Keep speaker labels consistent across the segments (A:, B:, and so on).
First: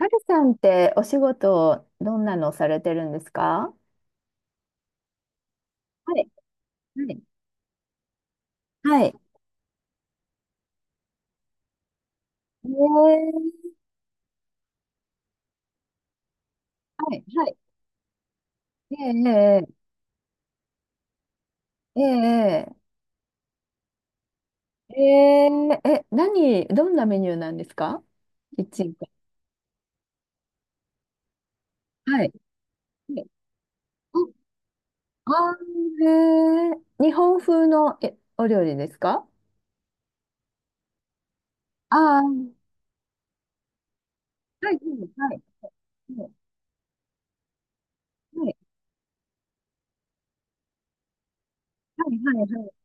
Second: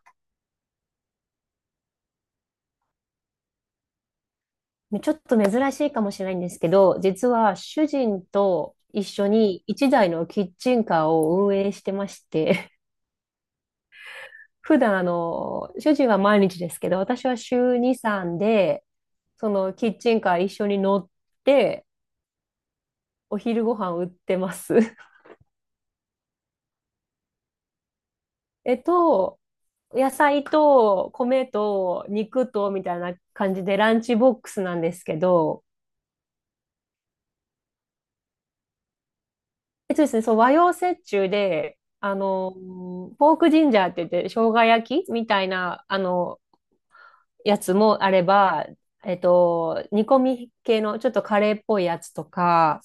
A: ハルさんってお仕事どんなのされてるんですか？
B: ちょっと珍しいかも
A: は
B: しれ
A: い、
B: ないんですけど、
A: はい、
B: 実は主人と
A: は
B: 一
A: い。
B: 緒に一台のキッチンカーを運営してまし
A: え
B: て、
A: ー。
B: 普段主人は毎日ですけど、
A: はい、
B: 私は
A: はい。
B: 週2、3で、そ
A: え
B: の
A: え
B: キッチンカー一緒に乗って、
A: えええ
B: お昼ご飯売ってます。
A: え えええ、何、どんなメニューなんですか？キッ
B: えっ
A: チンカ
B: と、野菜と米と
A: ー、はい。
B: 肉とみたいな
A: はい。
B: 感じでランチボックスなんですけ
A: ああ
B: ど、
A: ー、ええ、日本風のお料理ですか？
B: えっとですね、そう、和洋折衷で、
A: ああー、
B: ポークジンジャーって言って、生姜
A: はい、はい、
B: 焼きみ
A: は
B: たいな、
A: い、はい、
B: やつもあれ
A: はい、
B: ば、煮込み系の、ちょっとカレーっぽいや
A: は
B: つと
A: い、はい。は
B: か、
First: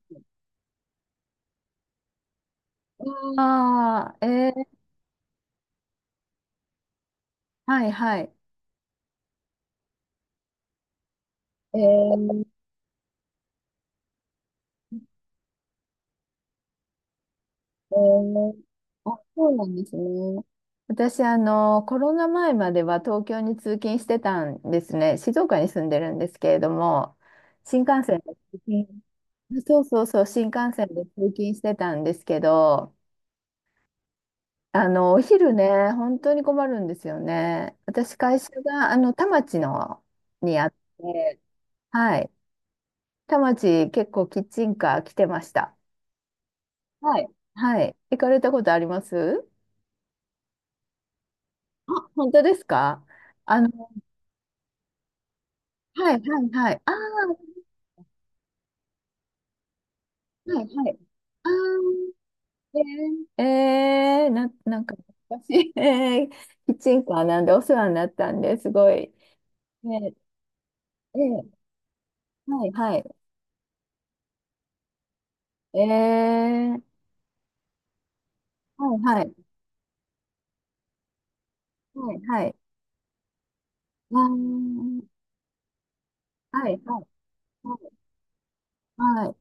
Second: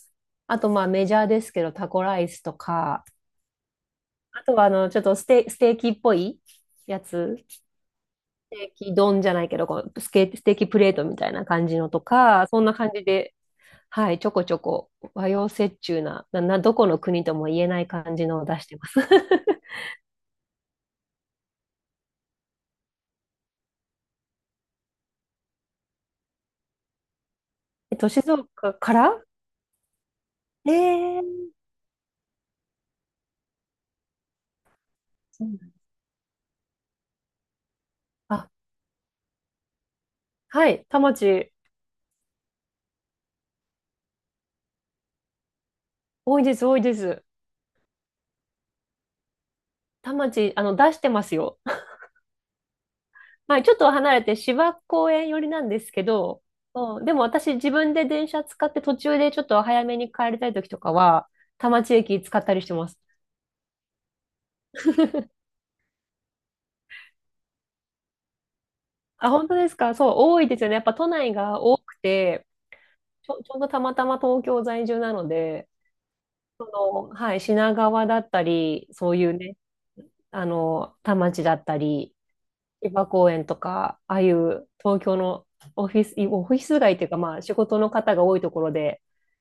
B: あと、まあ、メジャーですけど、タコライスとか、
A: あ
B: あ
A: ー。
B: と
A: え
B: は、
A: え、
B: ちょっとステーキっぽいやつ、ス
A: はい、はい。
B: テーキ丼じゃないけど、こうステーキプレートみたいな感じのと
A: ええ、
B: か、そんな感じで、はい、ちょこちょこ和洋折衷などこの国とも言えない
A: え
B: 感じのを出
A: ー、
B: してます。
A: あ、そう なんですね。私、コロナ前までは東京に通勤してたんですね。静岡に住んでるんですけれども、新幹線
B: 静
A: で通
B: 岡
A: 勤、
B: から
A: そうそうそう、新
B: え
A: 幹線で通
B: え
A: 勤
B: ー、
A: してたんですけど、お
B: そう
A: 昼
B: なんだ、
A: ね、本当に困るんですよね。私、会
B: あ、
A: 社が、田町のにあ
B: は
A: っ
B: い、田
A: て、
B: 町、
A: はい。田町、結構キッチンカー来てました。
B: 多いです、多いで
A: は
B: す。
A: い。はい。行かれたことあります？
B: 田町、出してますよ。
A: あ、本当ですか？
B: は
A: あ
B: い、ちょっ
A: の、
B: と離れて芝公園寄りなんですけ
A: はいは
B: ど、
A: いはい。あ
B: うん、でも
A: あ、
B: 私自分で電車使って途中でちょっと早めに帰りたい
A: はい
B: 時と
A: は
B: か
A: い。
B: は、
A: ああ、
B: 田町駅使ったりして
A: え
B: ます。
A: ー、えー、なんか 私、えー、キッチンカーなんでお世話になったんですごい。
B: あ、本当です
A: え
B: か？そう、
A: ー、
B: 多いですよね。やっぱ都
A: え
B: 内
A: ー、
B: が多くて、
A: はいはい。
B: ちょうどたまたま東京在住なので、
A: え
B: そ
A: ー、
B: の、はい、品川だったり、そ
A: はい
B: う
A: は
B: いう
A: い。
B: ね、田町だった
A: は
B: り、
A: いはい。
B: 芝公園とか、あ
A: あ
B: あいう東
A: ー、
B: 京のオフィス、オフィ
A: はい
B: ス街
A: は
B: とい
A: い
B: うか、まあ仕
A: は
B: 事の
A: い。
B: 方が多いところで
A: は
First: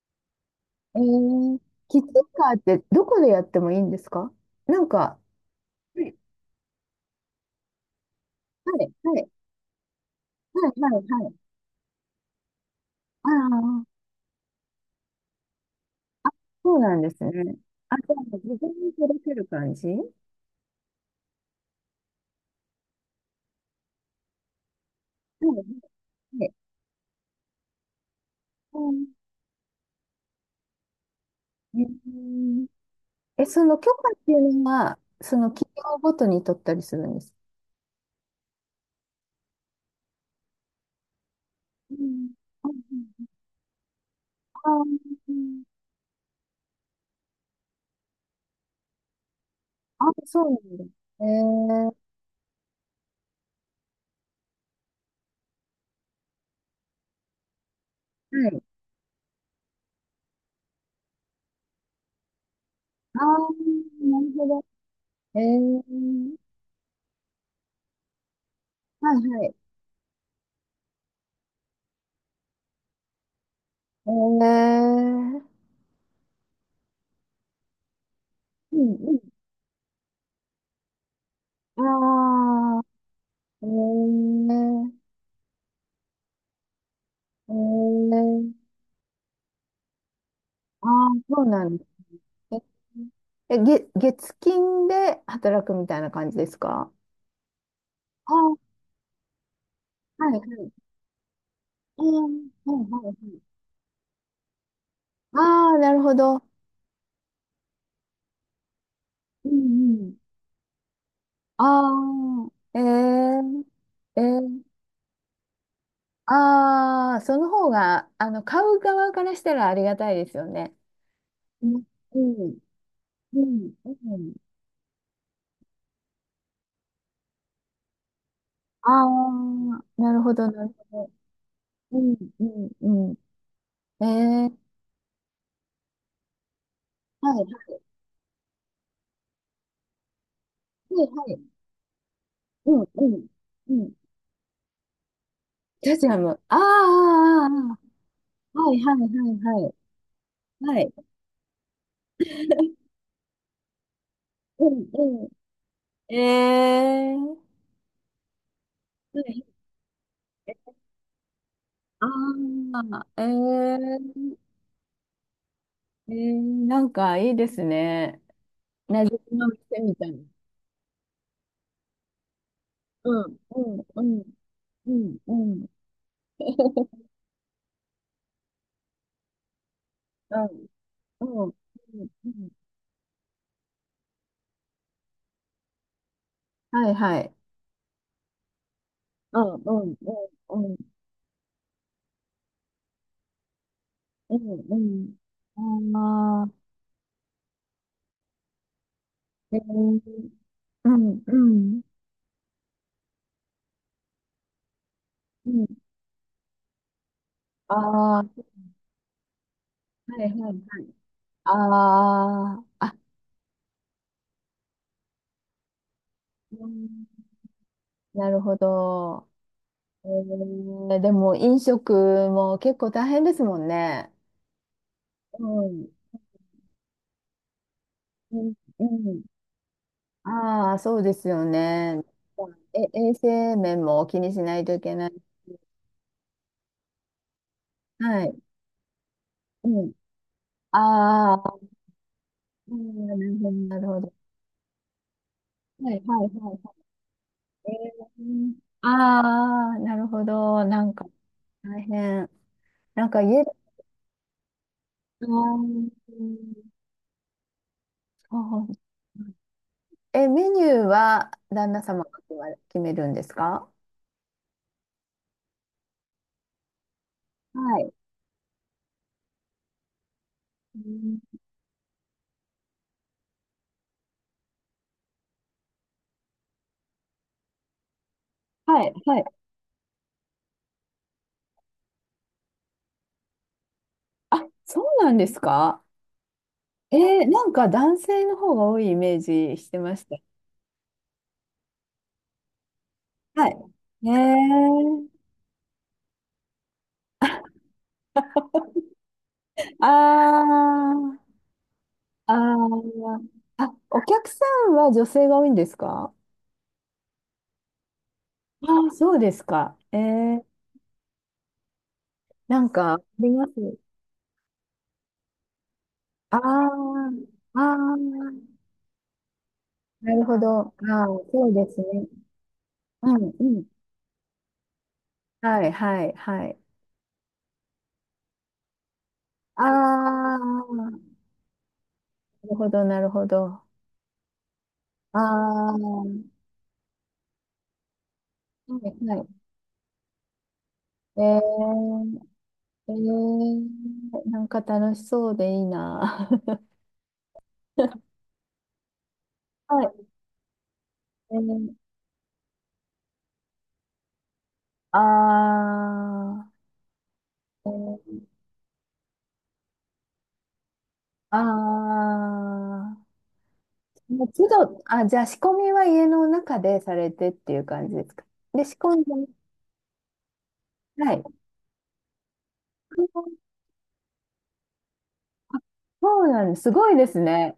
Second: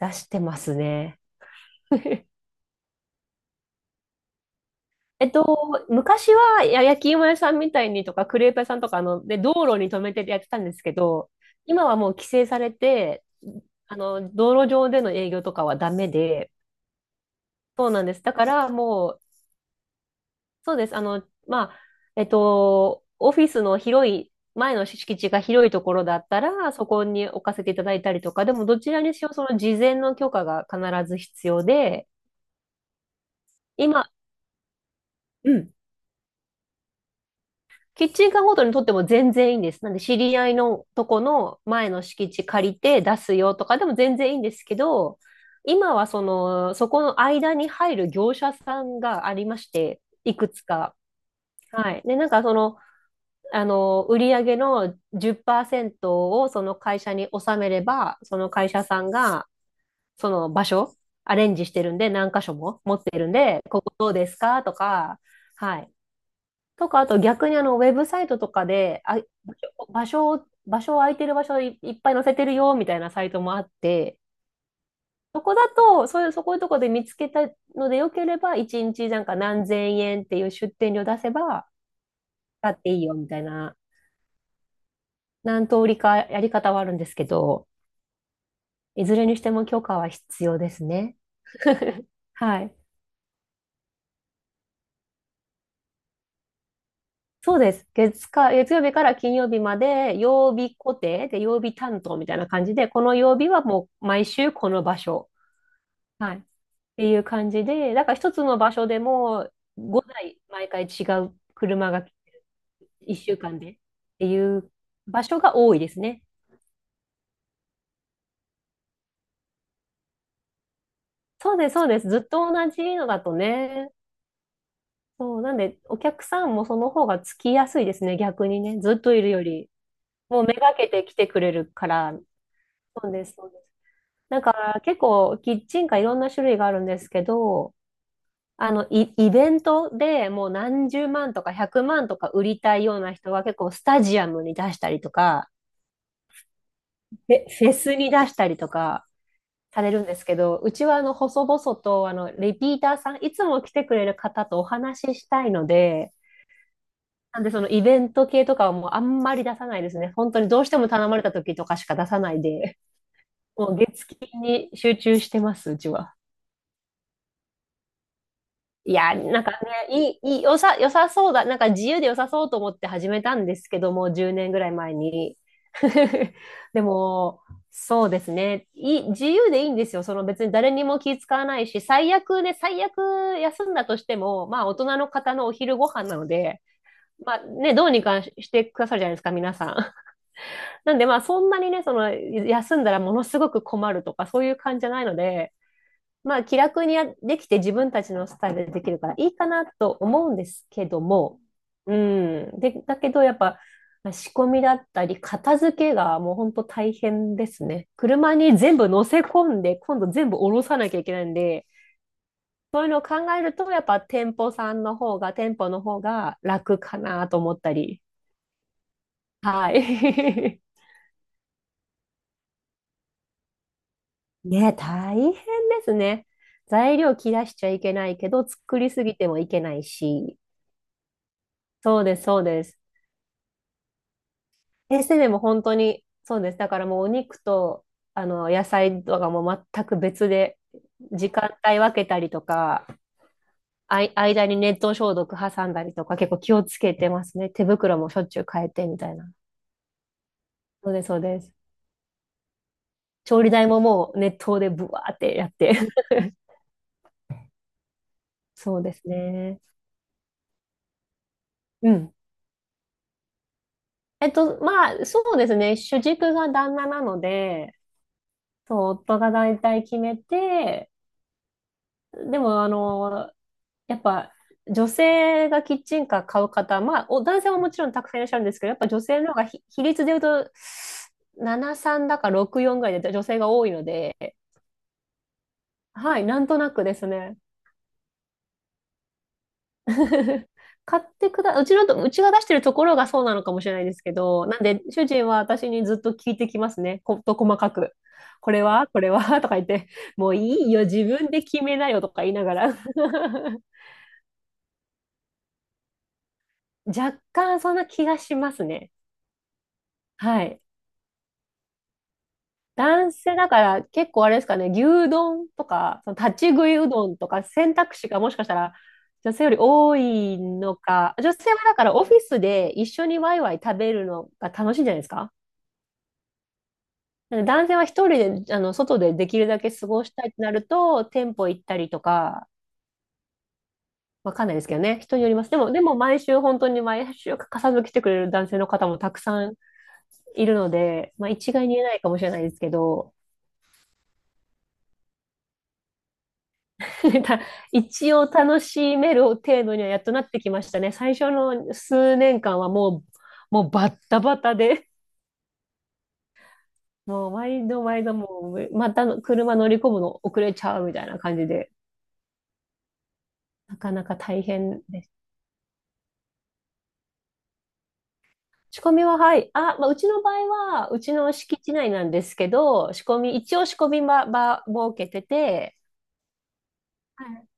B: 出してます
A: い。え
B: ね。
A: ー、キッチン カーってどこでやってもいいんですか？なんか、
B: えっと、
A: はい
B: 昔は焼き芋屋さんみたいにとか、クレープ屋
A: は
B: さんと
A: い
B: か、
A: はい
B: で、道路に止めてやってたん
A: は
B: で
A: い
B: すけ
A: はいは
B: ど、
A: い。
B: 今はもう規制されて、
A: ああ、
B: 道路上での営業とかはダメで、
A: そうなんですね。
B: そう
A: あ、じ
B: なん
A: ゃ
B: です。だ
A: あ、
B: か
A: 自
B: ら
A: 分に
B: も
A: 届ける感じは？
B: そうです。まあ、オフィスの広い、前の敷地が
A: い
B: 広いところだった
A: で、
B: ら、そこに置かせていただいたりとか、でも
A: う
B: どちら
A: ん、
B: にしろその事前の許可が必ず必要
A: う
B: で、
A: ん、え、その許可
B: 今、
A: っていうのは、その
B: う
A: 企
B: ん、
A: 業ごとに取ったりするんですか？
B: キッチンカーごとにとっても全然いいんです。なんで知り合いのとこの前
A: う
B: の
A: ん、
B: 敷地借りて出すよとかでも全然いいんです
A: あ、
B: けど、
A: うん、
B: 今はその、そこの間に入る業者さんがありまして、
A: あ、
B: い
A: そ
B: く
A: うな
B: つ
A: んだ。
B: か。
A: え
B: は
A: ー、
B: い。で、なんかその、売上の10%をその会社に納めれば、そ
A: は
B: の
A: い。
B: 会社さんが、その場所、アレンジしてるんで、何箇所も持って
A: あ
B: るんで、ここど
A: ー、
B: う
A: な
B: で
A: る
B: す
A: ほ
B: か
A: ど。
B: とか、
A: え
B: はい。
A: ー、
B: とか、あと逆にウェブサイトとかで、
A: は
B: あ、
A: いはい。
B: 場所を空いてる場所、いっぱい載せてるよ、みたいなサイトもあっ
A: え
B: て、
A: ー、
B: そこだと、そういう、そこいうとこで見つけたのでよければ、
A: う
B: 1
A: ん
B: 日
A: うん。
B: なんか何千円っていう出店料出せば、
A: あ
B: だっ
A: ー、
B: ていいよ、みたい
A: え
B: な、
A: ー、
B: 何通りかやり方はあるんですけ
A: え
B: ど、
A: ー、
B: いずれにしても許可は必要です
A: あ
B: ね。
A: ー、そうなんだ。
B: はい。
A: え、月金で働くみたいな感じですか？
B: そうです。月
A: あ
B: か、
A: あー、
B: 月曜日から金曜日まで、
A: はい、
B: 曜日固定で、曜日
A: う
B: 担当みたいな
A: ん、
B: 感
A: は
B: じで、
A: いは
B: こ
A: いは
B: の曜日
A: い。
B: はもう毎週この場所。
A: ああ、なるほ
B: はい。
A: ど。
B: っていう感じで、だから一つの場所で
A: う
B: も
A: んうん。
B: 5台毎回違う
A: あ
B: 車が
A: あ、え
B: 1週
A: え、
B: 間でっ
A: え
B: て
A: え、
B: いう場所が多いですね。
A: ああ、その方が、買う側からしたらありがたいですよね。
B: そう
A: う
B: です、
A: ん、
B: そうです。ず
A: う
B: っと
A: ん、
B: 同じのだと
A: うん。
B: ね。
A: うん、
B: そう、なんでお客さんもその方がつきやすいですね、逆にね。
A: あ
B: ずっといるより。
A: あ、なるほ
B: もう
A: ど、
B: め
A: なる
B: がけて
A: ほど、
B: 来てくれるか
A: う
B: ら、
A: ん、う
B: そ
A: ん
B: う
A: うん。
B: です、そうです。
A: え
B: だか
A: え、
B: ら結構キッチンカーいろんな種類があるんですけ
A: はい、は
B: ど、イベントでもう何
A: い、
B: 十
A: は
B: 万
A: い。
B: とか100万とか売りた
A: う
B: い
A: ん、
B: よう
A: う
B: な
A: ん、
B: 人は結構
A: う
B: ス
A: ん。
B: タジアムに出したりとか、
A: スタジアム。ああ、
B: フ
A: ああ
B: ェ、フェ
A: あ
B: スに出したり
A: あ、
B: と
A: はい、はい、
B: か
A: はい、
B: されるんですけど、う
A: はい。は
B: ち
A: い、
B: は細々とリピーターさん、いつも来てくれる方とお
A: うん、
B: 話し
A: う
B: し
A: ん。
B: たいので、
A: ええ、
B: なんでそのイベント系とかはもうあ
A: は
B: んま
A: い、
B: り出さないですね。本当にどうしても頼まれた時とかしか出さないで。
A: ああ、え
B: もう月金
A: え、
B: に集中してます、うち
A: え
B: は。
A: ー、なんかいいですね。
B: い
A: こ
B: や、なん
A: の
B: かね、
A: 店みた
B: い
A: いな。
B: い、いい、良さ、良さそうだ。なんか自由で良さそうと思って始め
A: う
B: た
A: ん、
B: んで
A: う
B: すけ
A: ん、
B: ど
A: う
B: も、
A: ん、
B: 10年ぐらい
A: う
B: 前
A: ん、う
B: に。
A: ん、うん、
B: でも、そうですね。自由でいいんですよ。その別に誰にも気
A: う
B: 使わ
A: ん、
B: ないし、
A: うん。
B: 最
A: う
B: 悪
A: ん、
B: ね、最悪休んだとしても、まあ大人の方のお昼ご飯なので、
A: はいはい。
B: まあね、どうにかしてくださるじゃないですか、
A: うん、
B: 皆さん。
A: う ん、うん、うん、
B: なんでまあそんなにね、その休んだらものすごく困るとか
A: う
B: そういう感じじゃない
A: ん
B: ので、
A: うん。
B: ま
A: あ
B: あ、
A: あ、
B: 気楽にやできて自分たちのスタイルでできるからいいか
A: え
B: なと
A: ー、
B: 思うんですけ
A: う
B: ど
A: ん、う
B: も、
A: ん、
B: うん。で、だけどやっぱ仕込みだったり、
A: う
B: 片
A: ん。
B: 付けがもう本当大変です
A: あ
B: ね。
A: あ、
B: 車
A: は
B: に全部乗せ込んで、今度
A: いは
B: 全部
A: いは
B: 下
A: い。
B: ろさなきゃいけないん
A: あ
B: で、
A: あ、
B: そういう
A: あ、
B: のを考えると、やっぱ店舗さんの方が、店舗の方が
A: う
B: 楽
A: ん、
B: かなと思ったり。
A: なるほど。
B: は
A: え
B: い。
A: ー、でも飲食も結構大変ですもんね。
B: ね、大変
A: う
B: で
A: ん、
B: すね。材料切らしちゃいけないけ
A: う
B: ど、
A: ん、
B: 作
A: う
B: りすぎ
A: ん。
B: てもいけないし。
A: ああ、そうですよ
B: そ
A: ね。
B: うです、そうです。
A: え、衛生面も気にしないといけ
B: エ
A: な
B: ス
A: い。
B: テでも本当に、そうです。だからもうお肉と、
A: はい。
B: 野菜とかもう全
A: う
B: く別で、時
A: ん。あ
B: 間
A: あ、
B: 帯分けたりと
A: う
B: か、
A: ん、なるほど、なるほど。
B: 間に熱湯消毒挟んだ
A: は
B: り
A: い、
B: とか、
A: はい、
B: 結構
A: は
B: 気をつ
A: い。
B: けてますね。手
A: え
B: 袋もしょっちゅう
A: ー、
B: 変えてみたいな。
A: ああ、なるほど。な
B: そう
A: ん
B: で
A: か、
B: す、そうです。
A: 大変。なんか
B: 調
A: 家で、
B: 理台ももう熱湯でブワーっ
A: あー、
B: てやっ
A: う
B: て。
A: ん、そ う、
B: そうですね。
A: え、メニューは旦那
B: う
A: 様が
B: ん。
A: 決めるんですか？
B: まあ、そうですね。主軸が旦那なの
A: は
B: で、
A: い。
B: そう、夫が大体決め
A: う
B: て、
A: ん、
B: でも、やっぱ女性がキッチンカー買う方、まあ、男性はもちろんたくさんいらっしゃるんですけど、やっ
A: は
B: ぱ
A: い、
B: 女
A: は
B: 性
A: い。
B: の方が比率で言うと、73だか64ぐらいで女性が多いので、
A: あ、そうなんですか？
B: はい、なんとなくで
A: え
B: す
A: ー、
B: ね。
A: なんか男性の方が多いイメージしてました。
B: 買ってくだ、うちのと、うちが出してるところがそうなの
A: は
B: か
A: い。
B: もしれないです
A: ね
B: けど、なんで、
A: え、
B: 主人は私にずっと聞いてきますね。こと細かく。これはこれはとか言っ
A: あ
B: て、もういいよ、自分
A: ー、
B: で決めなよとか言い
A: あ
B: ながら。
A: ー、あ、お客さんは女性が多いんですか？
B: 若干そんな気がします
A: ああー、
B: ね。
A: そうですか。え
B: は
A: ー、
B: い。
A: なんか、あ
B: 男
A: り
B: 性
A: ま
B: だ
A: す。
B: から結構あれですかね、牛丼とか、その
A: あ
B: 立ち食いうど
A: あ、
B: んとか
A: あ
B: 選択肢が
A: あ、
B: もしかしたら女性より多
A: なるほ
B: い
A: ど。あ
B: の
A: あ、
B: か、女
A: そ
B: 性
A: う
B: は
A: で
B: だ
A: す
B: からオ
A: ね。
B: フィスで一緒
A: う
B: に
A: ん、
B: ワイ
A: う
B: ワイ
A: ん。
B: 食べるのが楽しいんじゃないですか？
A: はい、はい、はい。
B: なんで男性は一人で、外でできるだ
A: あ
B: け過ごしたいっ
A: あ、
B: てなると、
A: な
B: 店舗行ったりとか、
A: るほど、なるほど。
B: わかんないですけどね、人
A: あ
B: によります。でも、
A: あ、
B: でも毎
A: は
B: 週本当に毎週欠かさず来てくれる男性の
A: い、
B: 方もた
A: は
B: く
A: い。
B: さんいるので、
A: え
B: まあ一概に言えないかも
A: ー、
B: しれないですけ
A: え
B: ど、
A: ー、なんか楽しそうでいいな。
B: なんか一 応楽しめる程度にはやっ
A: は
B: となってきましたね。最初
A: い。えー、
B: の数年間はもうバッタバタで、
A: あ
B: もう毎度
A: ー、
B: 毎
A: え
B: 度
A: ー、
B: もう、またの車乗り込むの遅れちゃうみたいな感
A: あ
B: じで、なかな
A: ー、
B: か
A: もう
B: 大
A: 都度、
B: 変で
A: あ、
B: す。
A: じゃあ仕込みは家の中でされてっていう感じですか。で、仕
B: 仕込
A: 込ん
B: み
A: で、
B: は、はい。あ、まあ、うちの場合は、う
A: は
B: ち
A: い。
B: の敷地内なんですけど、仕込み、一応仕込み場設けて
A: あ、
B: て、
A: そうなんです。すごいです
B: はい。
A: ね。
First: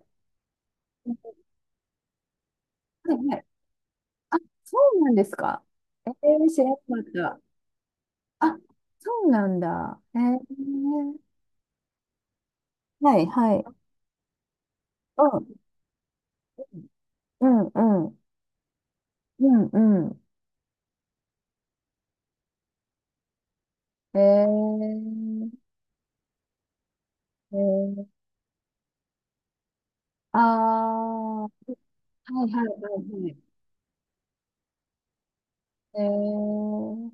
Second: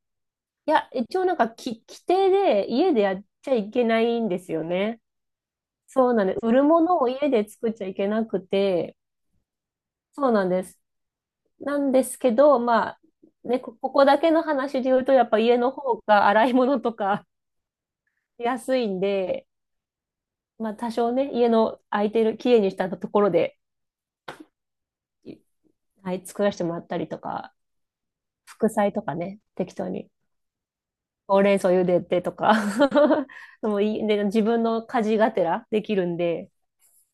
B: いや、一応なんか規定で家で
A: は
B: やっ
A: いはい。
B: ちゃいけないん
A: あ、
B: ですよ
A: そ
B: ね。
A: うなんですか。え
B: そうなんです。
A: ー、
B: 売
A: 知
B: る
A: らな
B: ものを家
A: かっ
B: で作っちゃいけなく
A: た。あ、
B: て、
A: そうなんだ。え
B: そう
A: ー、
B: なんです。なんですけど、まあ、
A: はいは
B: ね、
A: い。
B: ここだけの話で言うと、や
A: う
B: っぱ
A: ん、
B: 家の方が洗い物とか
A: うん、うん、
B: 安いん
A: う
B: で、
A: ん、うん。
B: まあ多少ね、家の空いてる、きれいにしたところで、
A: え
B: い
A: ー、
B: はい、作らせてもらったりとか、
A: えー、
B: 副菜とかね、適当に。
A: あ
B: ほ
A: あ、
B: う
A: は
B: れん草茹でて
A: い
B: と
A: はい
B: か
A: はい はい。
B: でもいい、で、自分の家事がてらでき
A: え
B: るんで、
A: ー、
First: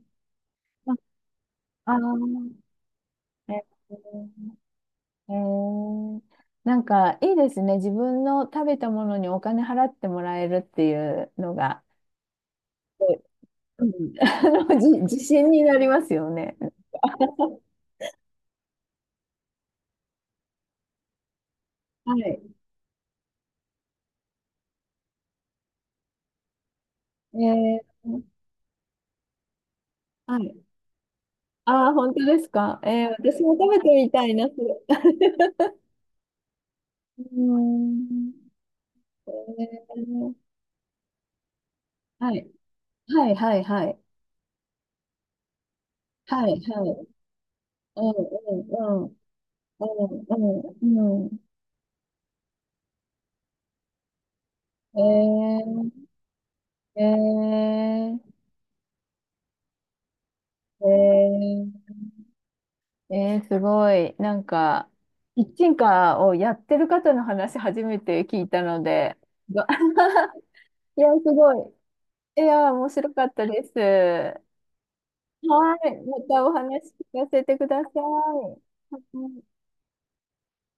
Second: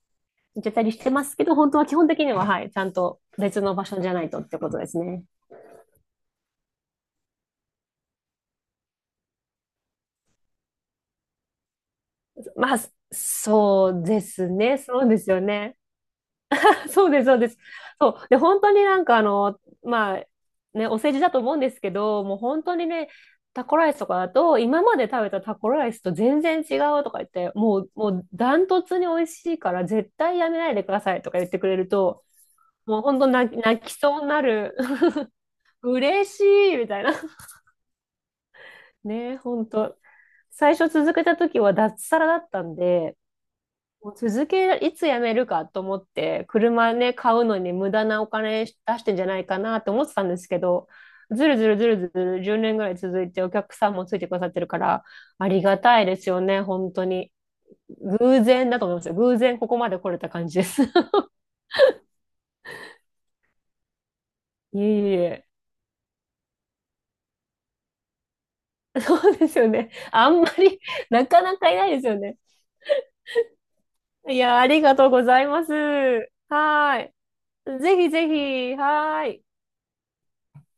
B: やった
A: あ、
B: りしてますけど、本当は基
A: あ
B: 本的には、
A: ー、
B: はい、ちゃんと別
A: え
B: の場所じゃないとってことですね。
A: ー、えー、なんかいいですね。自分の食べたものにお金払ってもらえるっていうのが、
B: まあ、
A: う
B: そう
A: ん、
B: ですね。そう
A: 自
B: ですよ
A: 信にな
B: ね。
A: りますよね。
B: そうです、そうです。そう。で、本当になんかまあ、ね、お世辞だと思うんですけ
A: は
B: ど、もう
A: い。
B: 本当にね、タコライスとかだと、今まで食べたタコライスと全然違うとか言って、も
A: え
B: う、も
A: ー、
B: うダントツに美味しいから絶
A: は
B: 対や
A: い。
B: めないでくださいとか言ってくれ
A: あ
B: る
A: あ、本当
B: と、
A: ですか。
B: もう
A: えー、
B: 本当
A: 私
B: 泣
A: も
B: き、
A: 食べ
B: 泣
A: て
B: き
A: み
B: そう
A: た
B: に
A: い
B: な
A: な、それ。
B: る。嬉しいみたいな。
A: うーん。え
B: ね、本当。
A: ー、
B: 最初続けた時は脱サラ
A: は
B: だ
A: い。
B: ったんで、
A: はいはいはい。
B: もう続け、いつ辞めるかと思って、
A: はい、は
B: 車
A: い。
B: ね、買うのに無
A: う
B: 駄なお金出し
A: ん、うん、
B: てんじゃないかな
A: う
B: と思ってた
A: ん、
B: んで
A: う
B: すけ
A: ん、う
B: ど、
A: ん。うん、
B: ずるずるずるずる10年ぐらい続いてお客さんもついてくださってるから、あり
A: え
B: がたいですよね、本
A: ー、
B: 当に。
A: え
B: 偶然だと思いますよ。偶然ここまで来れた感じです。
A: ー、えー、えー、すごい。なん
B: い
A: か、
B: えい
A: キ
B: え。
A: ッチンカーをやってる方の話初めて聞いたので、
B: そうです
A: が
B: よね。あんまり、
A: いや、す
B: なか
A: ご
B: なか
A: い。
B: いないですよね。
A: いや、面白かったです。
B: い
A: は
B: や、ありがとうござい
A: い、
B: ます。
A: またお話
B: は
A: 聞かせてく
B: ーい。
A: ださ
B: ぜ
A: い。
B: ひぜ
A: は
B: ひ、はーい。
A: い